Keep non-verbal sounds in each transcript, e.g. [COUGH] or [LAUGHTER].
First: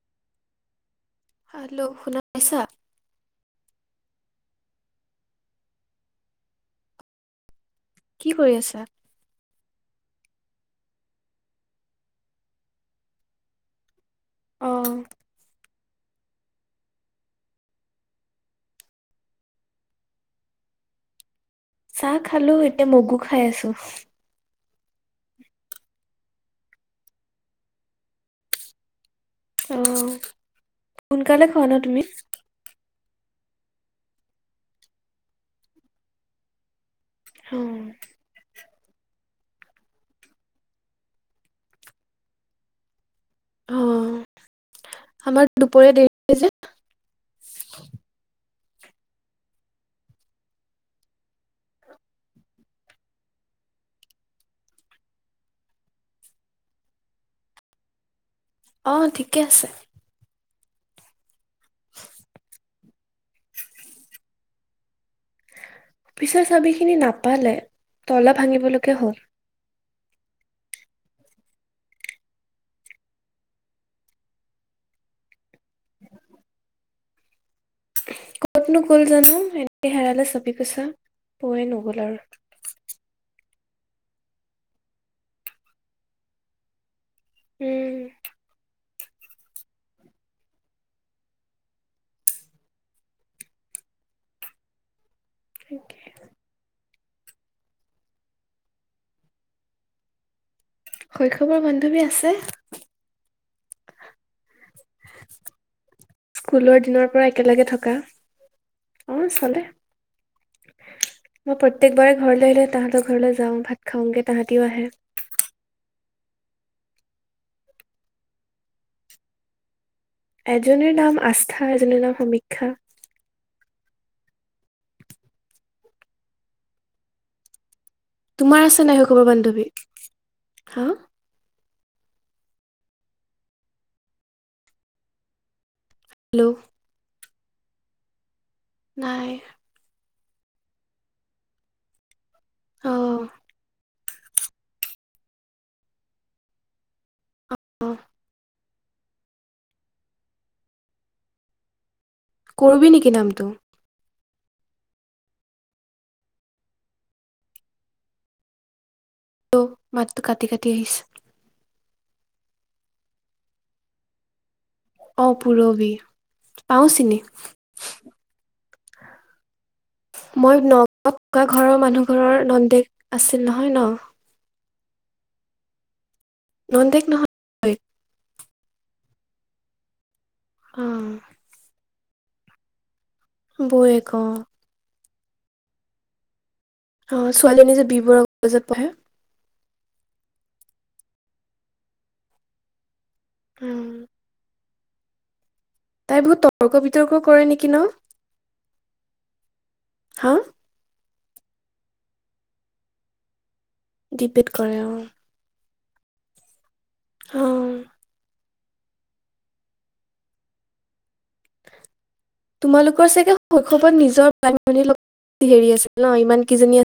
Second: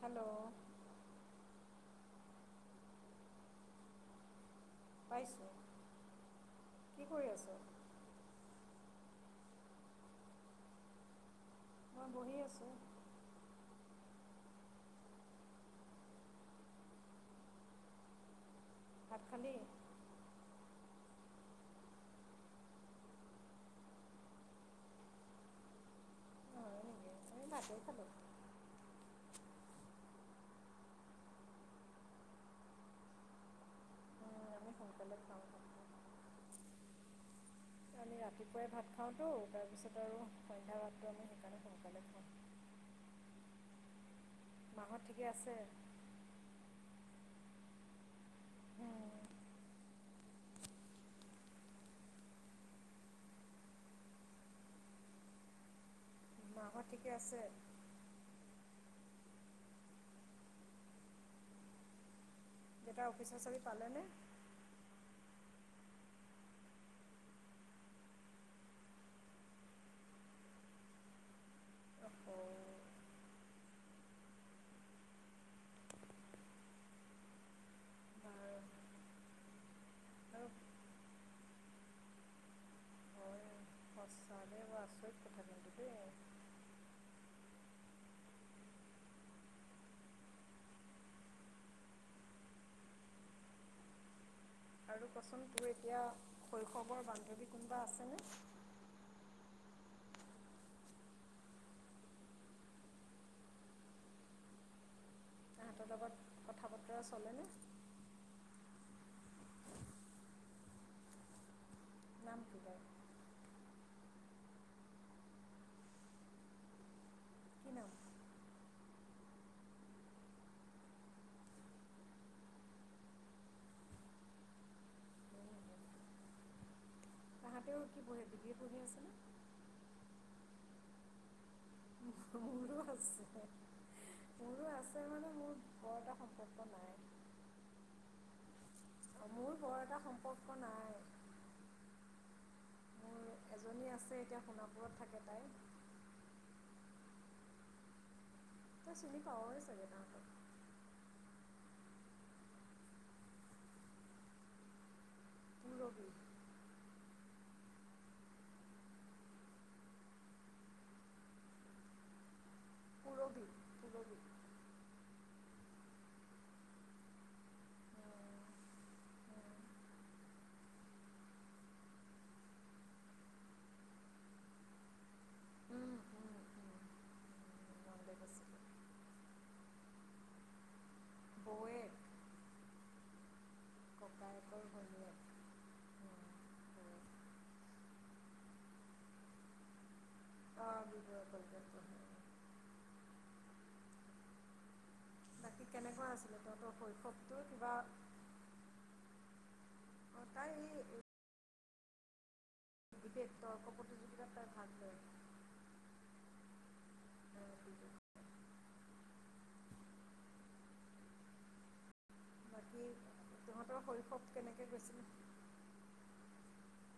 Hello hello শুনা পাইছা। পাইছোঁ, কি কৰি আছো। কি কৰি আছা? মই বহি আছোঁ। অ'। ভাত খালি। চাহ খালো এতিয়া মগু খাই আছো। অ' হয়নেকি আমি ভাতেই খালো। অ' সোনকালে খোৱা ন তুমি। অ' আমি সোনকাল খাওঁ। ভাতটো অ' আমি ৰাতিপুৱাই ভাত খাওঁতো। তাৰপিছত আৰু সন্ধ্যা ভাতটো আমি সেইকাৰণে সোনকালে খাওঁ। অ' মাহঁত ঠিকে আমাৰ আছে দুপৰীয়া দেৰি যে। অ', মাহৰ ঠিকে আছে? অঁ ঠিকে আছে। দেতাৰ অফিচৰ চাবি পালেনে? পিছৰ চাবি খিনি নাপালে তলা ভাঙিবলৈকে হ'ল। আকৌ উ [UNINTELLIGIBLE] কত বাৰু। নগ'ল জানো এনে হেৰালে আৰু চবি কৈছা পয়ে নগল আৰু মছানে আছ কথা দেই। উম',। আৰু কচোন তোৰ এতিয়া শৈশৱৰ বান্ধৱী কোনোবা আছেনে? শৈশৱৰ বান্ধৱী আছে। তাহাঁতৰ লগত কথা স্কুলৰ বতৰা দিনৰ পৰা চলেনে একেলগে থকা। অ' চলে মই প্ৰত্য়েকবাৰে নাম ঘৰলৈ কি আহিলে বাৰু তাহতৰ ঘৰলৈ যাওঁ ভাত খাওঁগে তাহাঁতিও আহে। কি নাম এজীৰ নাম আস্থা এজীৰ নাম সমীক্ষা। তাহাঁতেও কি পঢ়ে ডিগ্ৰী তোমাৰ পঢ়ি আছে নাই আছেনে শৈশৱৰ বান্ধৱী, হা! মোৰো আছে, মোৰো আছে মানে, মোৰ বৰ এটা হেল্ল' সম্পৰ্ক নাই। নাই মোৰ বৰ এটা সম্পৰ্ক নাই। অ মোৰ এজনী আছে, এতিয়া শুনা পুৰত থাকে তাই। অ', উম্। তই চিনি পাৱই চাগে তাহাঁতক। কৰবি নেকি নামটো? পূৰবী। ত', মাতটো কাটি কাটি আহিছে। পূৰবি পূৰবি। অ', পূৰবি, পাওঁ চিনি। মই নগাঁৱত থকা ঘৰৰ মানুহ ঘৰৰ নন্দেক আছিল নহয়, ন'! নন্দেক নহয়। বৌৱেক নন্দেক আছিল। অ'। বৌৱেক বৌৱেক অ ককায়েকৰ ভনীয়েক। অ', ছোৱালীজনী যে বি বৰুৱা কলেজত পঢ়ে। অ', বি বৰুৱা কলেজত পঢ়ে। উম। ঠিক কেনেকুৱা তাই বহুত আছিলে তৰ্ক তহঁতৰ বিতৰ্ক কৰে শৈশৱটো, নেকি কিবা ন অ', হা তাই এই ডিবেট তৰ্ক প্ৰ ডিবেট কৰে, অ'। অ'। ডিবেট বাকী তোমালোকৰ চাগে তহঁতৰ শৈশৱত শৈশৱ নিজৰ বাই কেনেকৈ ভনী গৈছিলে লগত হেৰি আছিল ন', ইমান কেইজনী আ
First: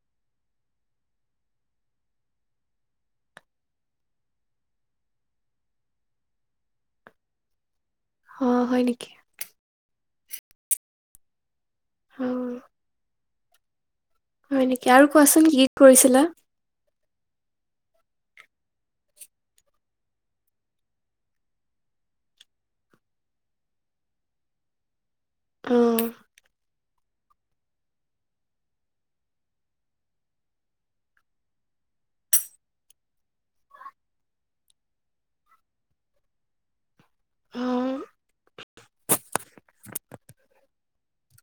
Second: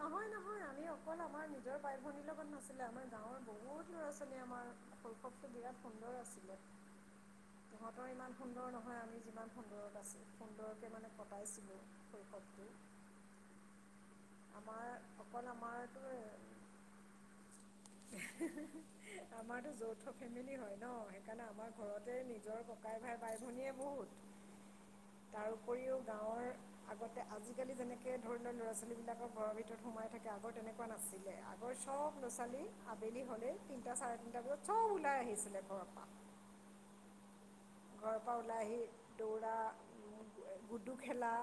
নহয়, নহয়, আমি অকল আমাৰ নিজৰ বাই ভনীৰ লগত নাছিলে, আমাৰ গাঁৱৰ বহুত ল'ৰা ছোৱালী আমাৰ শৈশৱটো বিৰাট সুন্দৰ আছিলে। তহঁতৰ ইমান আছিল অ সুন্দৰ হয় নহয়, নেকি আমি যিমান সুন্দৰত আছো, সুন্দৰকে মানে কটাইছিলোঁ। অ শৈশৱটো। হয় নেকি আমাৰ, আৰু কোৱাচোন অকল কি আমাৰটোৱে কৰিছিলা হে, হে, হে, হে, আমাৰতো যৌথ ফেমিলি হয় ন', সেইকাৰণে আমাৰ ঘৰতে নিজৰ বাই, ভাই, বাই, ভনীয়ে বহুত। অ তাৰোপৰিও, গাঁৱৰ আগতে আজিকালি যেনেকৈ ধৰি লওঁক, ল'ৰা ছোৱালীবিলাকক ঘৰৰ ভিতৰত সোমাই থাকে, আগৰ তেনেকুৱা নাছিলে। আগৰ চব ল'ৰা ছোৱালী আবেলি হ'লেই তিনিটা চাৰে তিনিটা বজাত চব ওলাই আহিছিলে ঘৰৰ পা। উম। ঘৰৰ পৰা ওলাই আহি, দৌৰা, গুডু খেলা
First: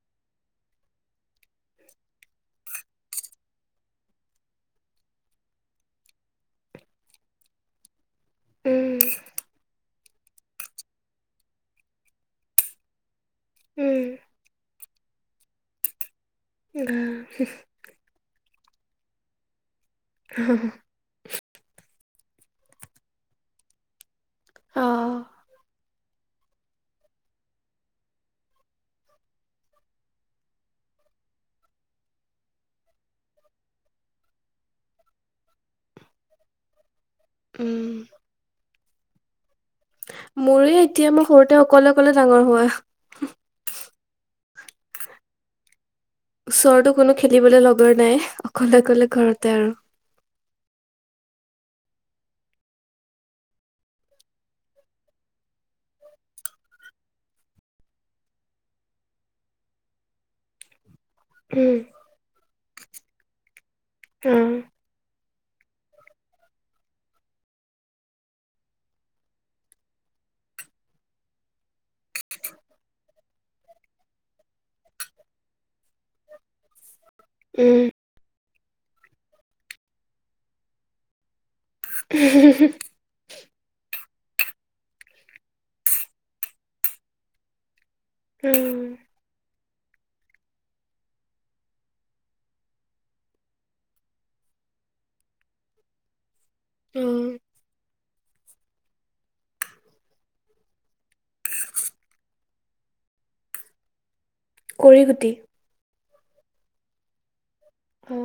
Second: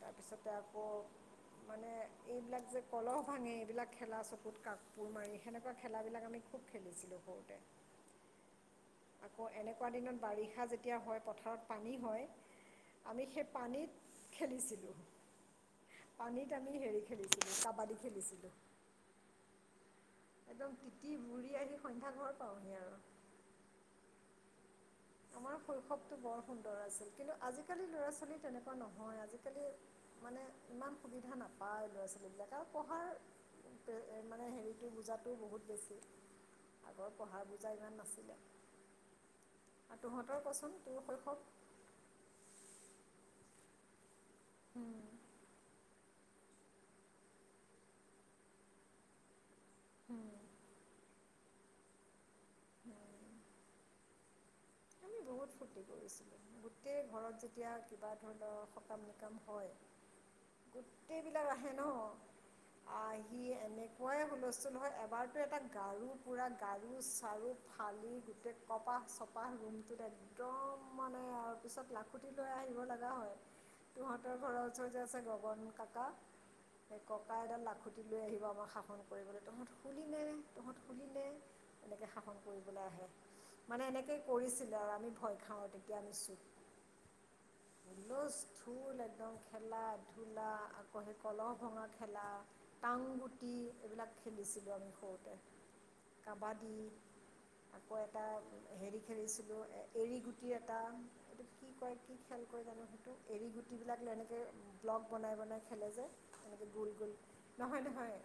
তাৰপিছতে আকৌ মানে এইবিলাক যে কলহ ভাঙে, এইবিলাক খেলা চকুত কাপোৰ মাৰি, সেনেকুৱা খেলাবিলাক আমি খুব খেলিছিলোঁ সৰুতে। উম আকৌ এনেকুৱা দিনত বাৰিষা যেতিয়া হয়, পথাৰত পানী হয়, আমি সে পানীত খেলিছিলোঁ। পানীত আমি হেৰি উম খেলিছিলোঁ, কাবাডী খেলিছিলোঁ। একদম তিতি ভুৰি আহি সন্ধ্যা ঘৰ পাওঁহি আৰু। অ'। আমাৰ শৈশৱটো বৰ সুন্দৰ আছিল। কিন্তু আজিকালি ল'ৰা ছোৱালী তেনেকুৱা নহয়। আজিকালি মানে ইমান সুবিধা নাপায় ল'ৰা ছোৱালীবিলাক আৰু পঢ়াৰ মানে হেৰিটো বুজাতটো বহুত বেছি আগৰ পঢ়া বুজা উম ইমান নাছিলে, আৰু তহঁতৰ কচোন মোৰে তোৰ এতিয়া মই শৈশৱ সৰুতে অকলে অকলে ডাঙৰ হোৱা। উম, ওচৰতো কোনো খেলিবলৈ লগৰ নাই অকলে অকলে ঘৰতে আৰু। উম, হু, বহুত ফূৰ্তি কৰিছিলোঁ। গোটেই ঘৰত যেতিয়া কিবা ধৰণৰ সকাম নিকাম হয়, গোটেই বিলাক আহে উম ন আহ আহি এনেকুৱাই অ হুলস্থুল হয় এবাৰ টো এটা গাৰু পুৰা গাৰু চাৰু ফালি গোটেই কপাহ চপাহ ৰুমটোত একদম মানে আৰু পিছত লাখুটি লৈ আহিব লগা হয়। তহঁতৰ ঘৰৰ ওচৰততে আছে গগন কাকা, সেই ককাই এডাল উম লাখুঁটি লৈ আহিব আমাৰ শাসন কৰিবলৈ তহঁত খুলিনে তহঁত খুলিনে। এনেকৈ শাসন কৰিবলৈ আহে মানে এনেকেই কৰিছিলো আৰু আমি ভয় খাওঁ তেতিয়া নিছোঁ। ধুলজ উম ধল একদম খেলা ধূলা আকৌ সেই কলহ ভঙা খেলা। টংগুটি এইবিলাক খেলিছিলোঁ আমি সৰুতে। কাবাডী উম আকৌ এটা হেৰি খেলিছিলোঁ এৰি গুটি এটা এইটো কি কয় কি খেল কৰেয় জানো সেইটো এৰী গুটিবিলাক এনেকৈ কৰি ব্লগ গুটি বনাই বনাই খেলে যে তেনেকৈ গোল গোল নহয় নহয় অ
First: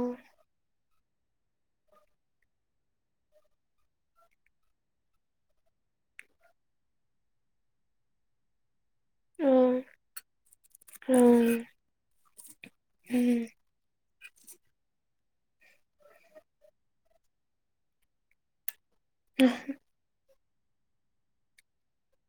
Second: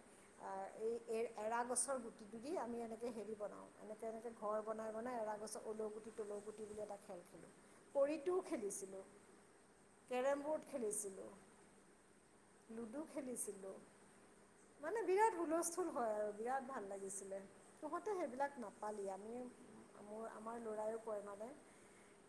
এই এ এৰা গছৰ গুটিটোুলি আমি এনেকৈ হেৰি বনাওঁ এনেকৈ এনেকৈ ঘৰ বনাই বনাই এৰা গছৰ 'লৌ গুটি তৰ গুটি বুলি এটা খেল খেলোঁ কৰিটো খেলিছিলো অ কেৰ্ অ খেলিছিলো লুডু উম খেলিছিলোঁ। মানে বিৰাট হুলস্থুল হয় আৰু বিৰাট ভাল লাগিছিলে তহঁতে সেইবিলাক নাপাল ইয়াত। উ, মোৰ আমাৰ ল'ৰা কমানে,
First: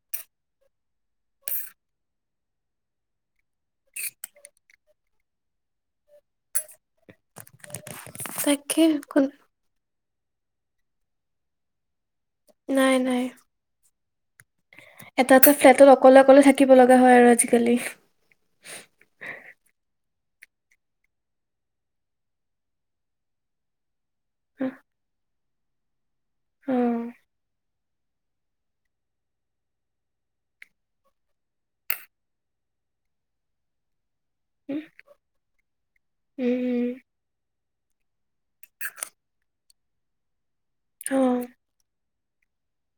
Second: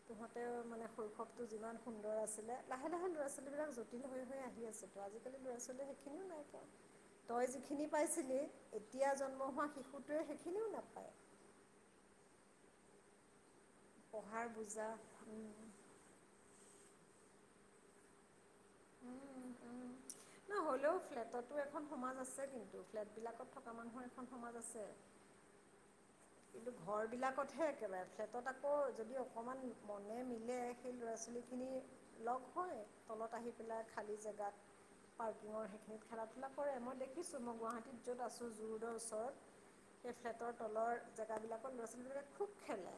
তহঁতেও মানে শৈশৱটো যিমান সুন্দৰ আছিলে লাহে লাহে ল'ৰা ছোৱালীবিলাক জটিল হৈ হৈ আহি আছিল। ত আজিকালি ল'ৰা ছোৱালী সেইখিনিও নাই কিয় তই যিখিনি পাইছিলেই তাকে এতিয়া কোন জন্ম হোৱা শিশুটোৱে সেইখিনিও নাপায়। নাই, নাই, পঢ়াৰ বুজা এটা ফ্লেটত অকলে অকলে থাক শিকিব লগা হয় আৰু আজিকালি। উম, উম, ন হ'লেও ফ্লেটতো এখন সমাজ আছে কিন্তু ফ্লেট বিলাকত থকা মানুহৰ এখন সমাজ অ আছে। কিন্তু উম, ঘৰবিলাকতহে একো নাই। ফ্লেটত আকৌ যদি অকণমান মনে মিলে সেই ল'ৰা ছোৱালীখিনি লগ হয় তলত আহি পেলাই খালী জেগাত। পাৰ্কিঙৰ সেইখিনিত খেলা ধূলা কৰে উম, মই দেখিছোঁ মই গুৱাহাটীত যত আছোঁ জোৰদৰ ওচৰত সেই ফ্লেটৰ তলৰ অ অ জেগাবিলাকৰ ল'ৰা ছোৱালীবিলাক খুব খেলে।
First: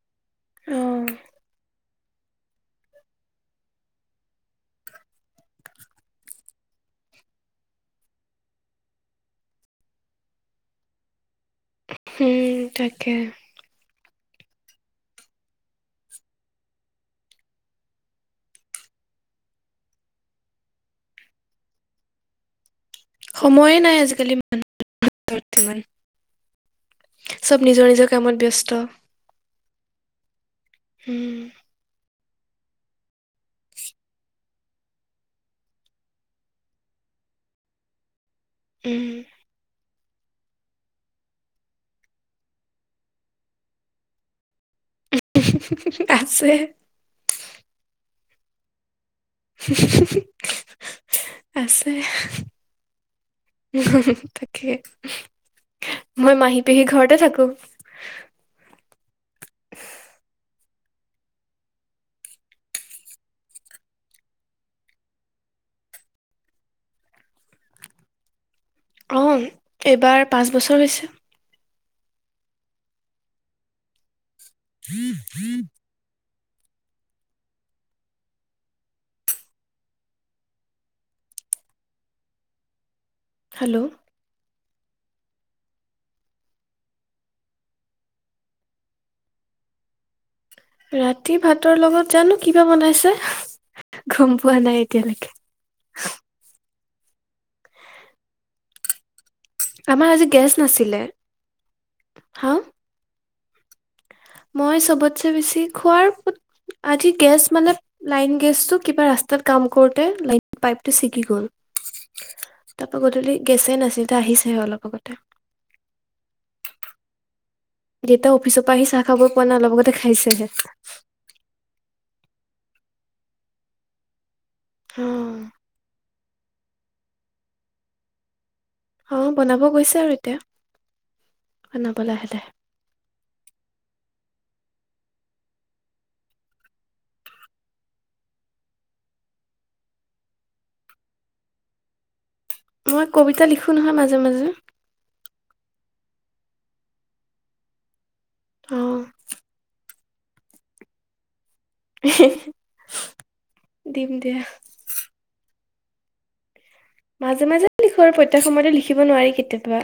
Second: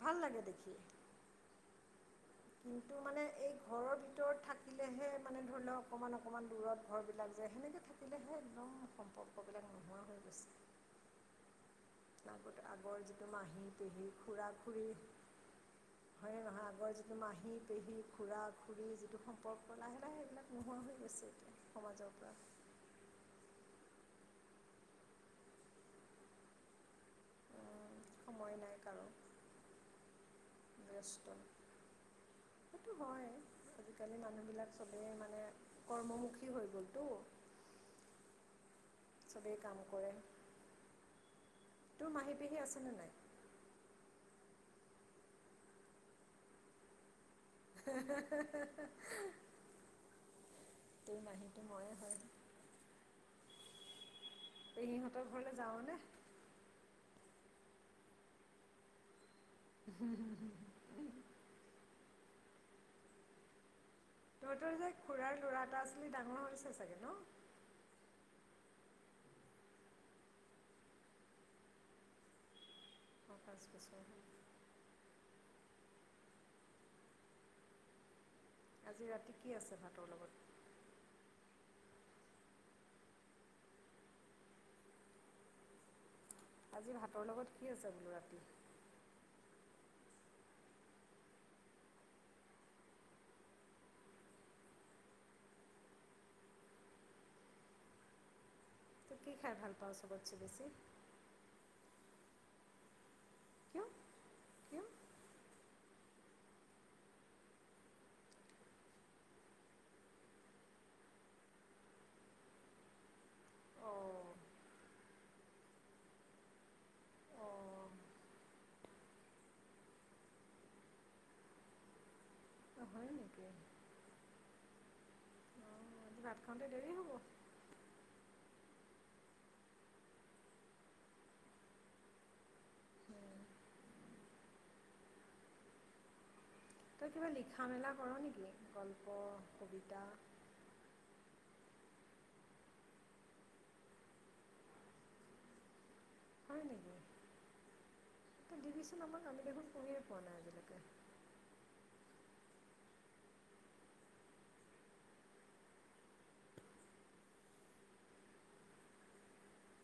ভাল লাগে দেখি। উম কিন্তু মানে এই ঘৰৰ ভিতৰত থাকিলেহে মানে ধৰি লওক অকণমান অকণমান দূৰত ঘৰবিলাক যায় সেনেকে থাকিলেহে একদম সম্পৰ্কবিলাক নোহোৱা হৈ গৈছে। আগতে আগৰ তাকে যিটো মাহী পেহী খুৰা খুৰী, হয়য নহয় আগৰ যিটো মাহী পেহী খুৰা খুৰী যিটো সম্পৰ্ক লাহে লাহ সেইবিলাক নোহোৱা হৈ গৈছে এতিয়া। সমাজৰ পৰা। সময়ে নাই আজিকালি মানুহৰ বৰ্তমান। চব নিজৰ নিজৰ কামত সময় নাই ব্যস্ত। কাৰো ব্যস্ত। উম সেইটো হয় আজিকালি মানুহবিলাক চবেই মানে কৰ্মমুখী হৈ গ'লতো। উম। চবেই কাম কৰে, তোৰ মাহী পেহী আছেনে নাই? আছে। হে হে [UNINTELLIGIBLE] [UNINTELLIGIBLE] ময়ে আছে হয় তাকে, পেহীহঁতৰ ঘৰলৈ যাওঁনে মই মাহী পেহী ঘৰতে থাকো। উম হম। তহঁতৰ যে খুুৰাৰ ল'ৰা এটা আছিলে ডাঙৰ হৈছে চাগে ন? অ' এইবাৰ পাঁচ বছৰ হৈছে। অ' পাঁচ বছৰ। [INAUDIBLE] আজি ৰাতি কি আছে ভাতৰ লগত? হেল্ল' আজি ভাতৰ লগত কি আছে বোলো ৰাতি। ৰাতি ভাতৰ লগত জানো কিবা বনাইছে, গম পোৱা নাই এতিয়ালৈকে। তোৰ কি খাই ভাল পাওঁ আমাৰ আজি চবতছে গেছ বেছি নাছিলে, হা কিয় মই কিয়? চবতছে বেছি খোৱাৰ, আজি গেছ মানে লাইন গেছটো কিবা ৰাস্তাত কাম কৰোতে লাইন পাইপটো ছিগি গল। তাৰ পৰা, গধূলি গেছেই নাছিল অঁ আহিছেহে অলপ আগতে। অঁ যেতিয়া অফিচৰ পৰা আহি চাহ খাব পোৱা নাই লগতে খাইছোহে। অ' হয় নেকি? অ'। অঁ ভাত খাওঁতে দেৰি হ'ব। অ' বনাব গৈছে আৰু এতিয়া, বনাব লাহে লাহে। উম, তই কিবা লিখা মেলা কৰ নেকি গল্প কবিতা? মই কবিতা লিখোঁ নহয়, মাজে মাজে। হয় নেকি? তই অ দিবিচোন আমাক আমি দেখোন পঢ়িয়ে পোৱা নাই আজিলৈকে। দিম দিয়া। মাজে মাজে লিখো আৰু প্ৰত্যেক সময়তে লিখিব নোৱাৰি, কেতিয়াবা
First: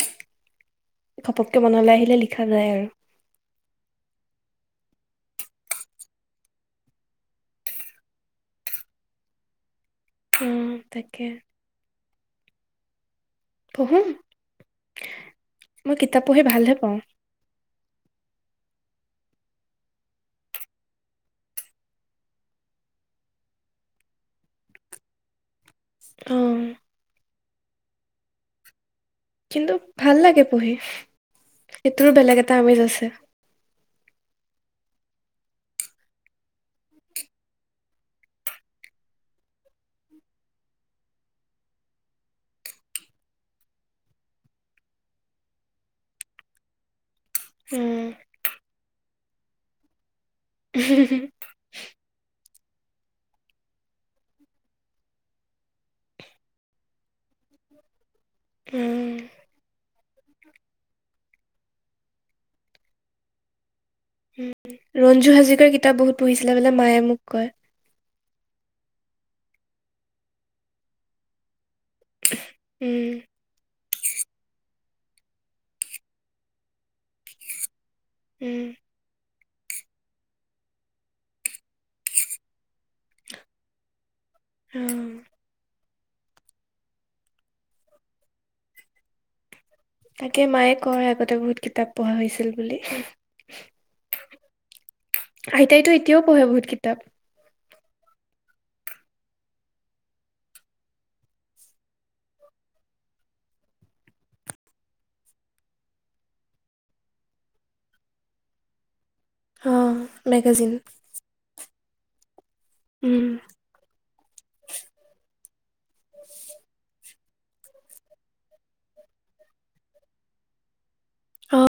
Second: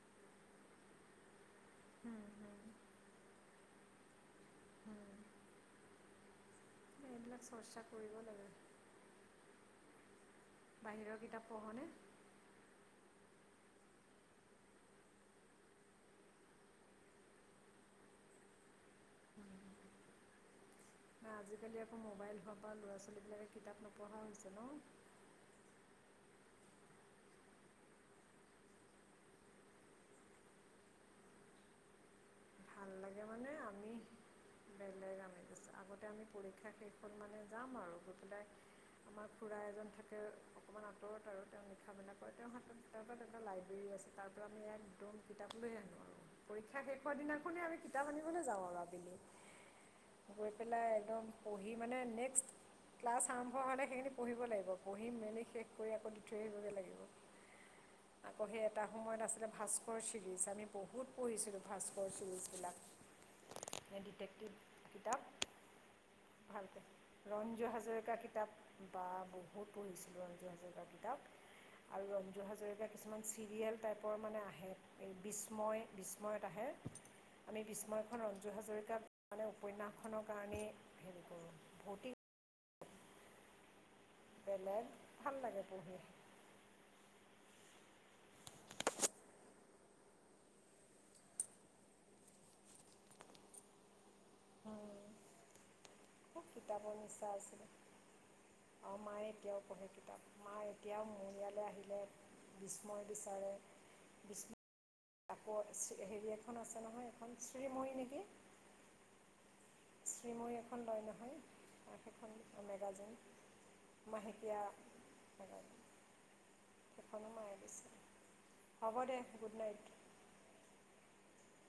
গপককে মনলৈ আহিলে হুম লিখা হুম যায় আৰু। হুম। সেইবিলাক চৰ্চা কৰিব লাগে। উম বাহিৰৰ তাকে কিতাপ পঢ়নে? পঢ়ো, মই কিতাপ পঢ়ি ভালহে পাওঁ। ন আজিকালি আকৌ মোবাইল হোৱাৰ পৰা ল'ৰা ছোৱালীবিলাকে কিতাপ নপঢ়া হৈছে ন। অ'। কিন্তু ভাল লাগে পঢ়ি, সিটো বেলেগ এটা আমেজ ভাল আছে লাগে মানে আমি বেলেগলেগ আমি গৈছোঁ আগতে আমি পৰীক্ষা শেষ হ'ল মানে যাম আৰু গৈ পেলাই আমাক খোৰা এজন থাকে অকণমান আঁতৰত আৰু তেওঁ লিখা মেলা কৰে, তেওঁৰ হাতত তেওঁৰ পৰা এটা লাইব্ৰেৰী আছে তাৰপৰা আমি ইয়াত ত কিতাপ লৈ আনো আৰু, পৰীক্ষা সেষ পৰিক্ষা দিনাখনে আমি উম কিতাপ আনিবলৈ যাওঁ আৰু আবেলি গৈ পেলাই একদম পঢ়ি মানে নেক্সট ক্লাছ আৰম্ভ হ'লে সেইখিনি পঢ়িব লাগিবঢ়ি মেইলি শেষ কৰি আকৌ দি থৈ আহিবগৈ লাগিব। আকৌ সেই এটা উম সময়ত আছিলে ভাস্কৰ চিৰিজ আমি বহুত পঢ়িছিলো। ভাস্কৰ চিৰিজবিলাক। ডিটেক্টিভ কিতাপ ৰঞ্জু হাজৰিকাৰ কিতাপ বহুত পঢ়িছিলে ভাল বোলে মায়ে মোক পায় কয় ৰঞ্জু হাজৰিকাৰ কিতাপ। বা বহুত পঢ়িছিলোঁ ৰঞ্জু হাজৰিকাৰ কিতাপ, আৰু ৰঞ্জু হাজৰিকা উম কিছুমান চিৰিয়েল টাইপৰ মানে আহে, এই বিস্ময় বিস্ময়ত আহে। আমি বিস্ময়খন ৰঞ্জু উম হাজৰিকাত মানে উপন্যাসখনৰ কাৰণেই হেৰি কৰোঁ। ভৌতিক অ বেলেগ ভাল লাগে পঢ়ি। তাকে মায়ে কয়, আগতে বহুত কিতাপ পঢ়া হৈছিল বুলি। হয়। আইতাইতো এতিয়াও পঢ়ে খুব বহুত কিতাপৰ কিতাপ নিচা আছিলে। আৰু মায়ে এতিয়াও পঢ়ে কিতাপ। মা এতিয়াও মোৰ ইয়ালৈ আহিলে বিষ্ময় বিচাৰে। বিষ্ম আকৌ হেৰি এখন আছে নহয়, এখন শ্ৰীময়ী নেকি? অ শ্ৰীময়ী মেগাজিন এখন লয় নহয়। একেখন মেগাজিন উম মাহেকীয়া মেগাজিন। [INAUDIBLE] সেখনো মাৰি দিছো। হ'ব দে, গুড নাইট। অ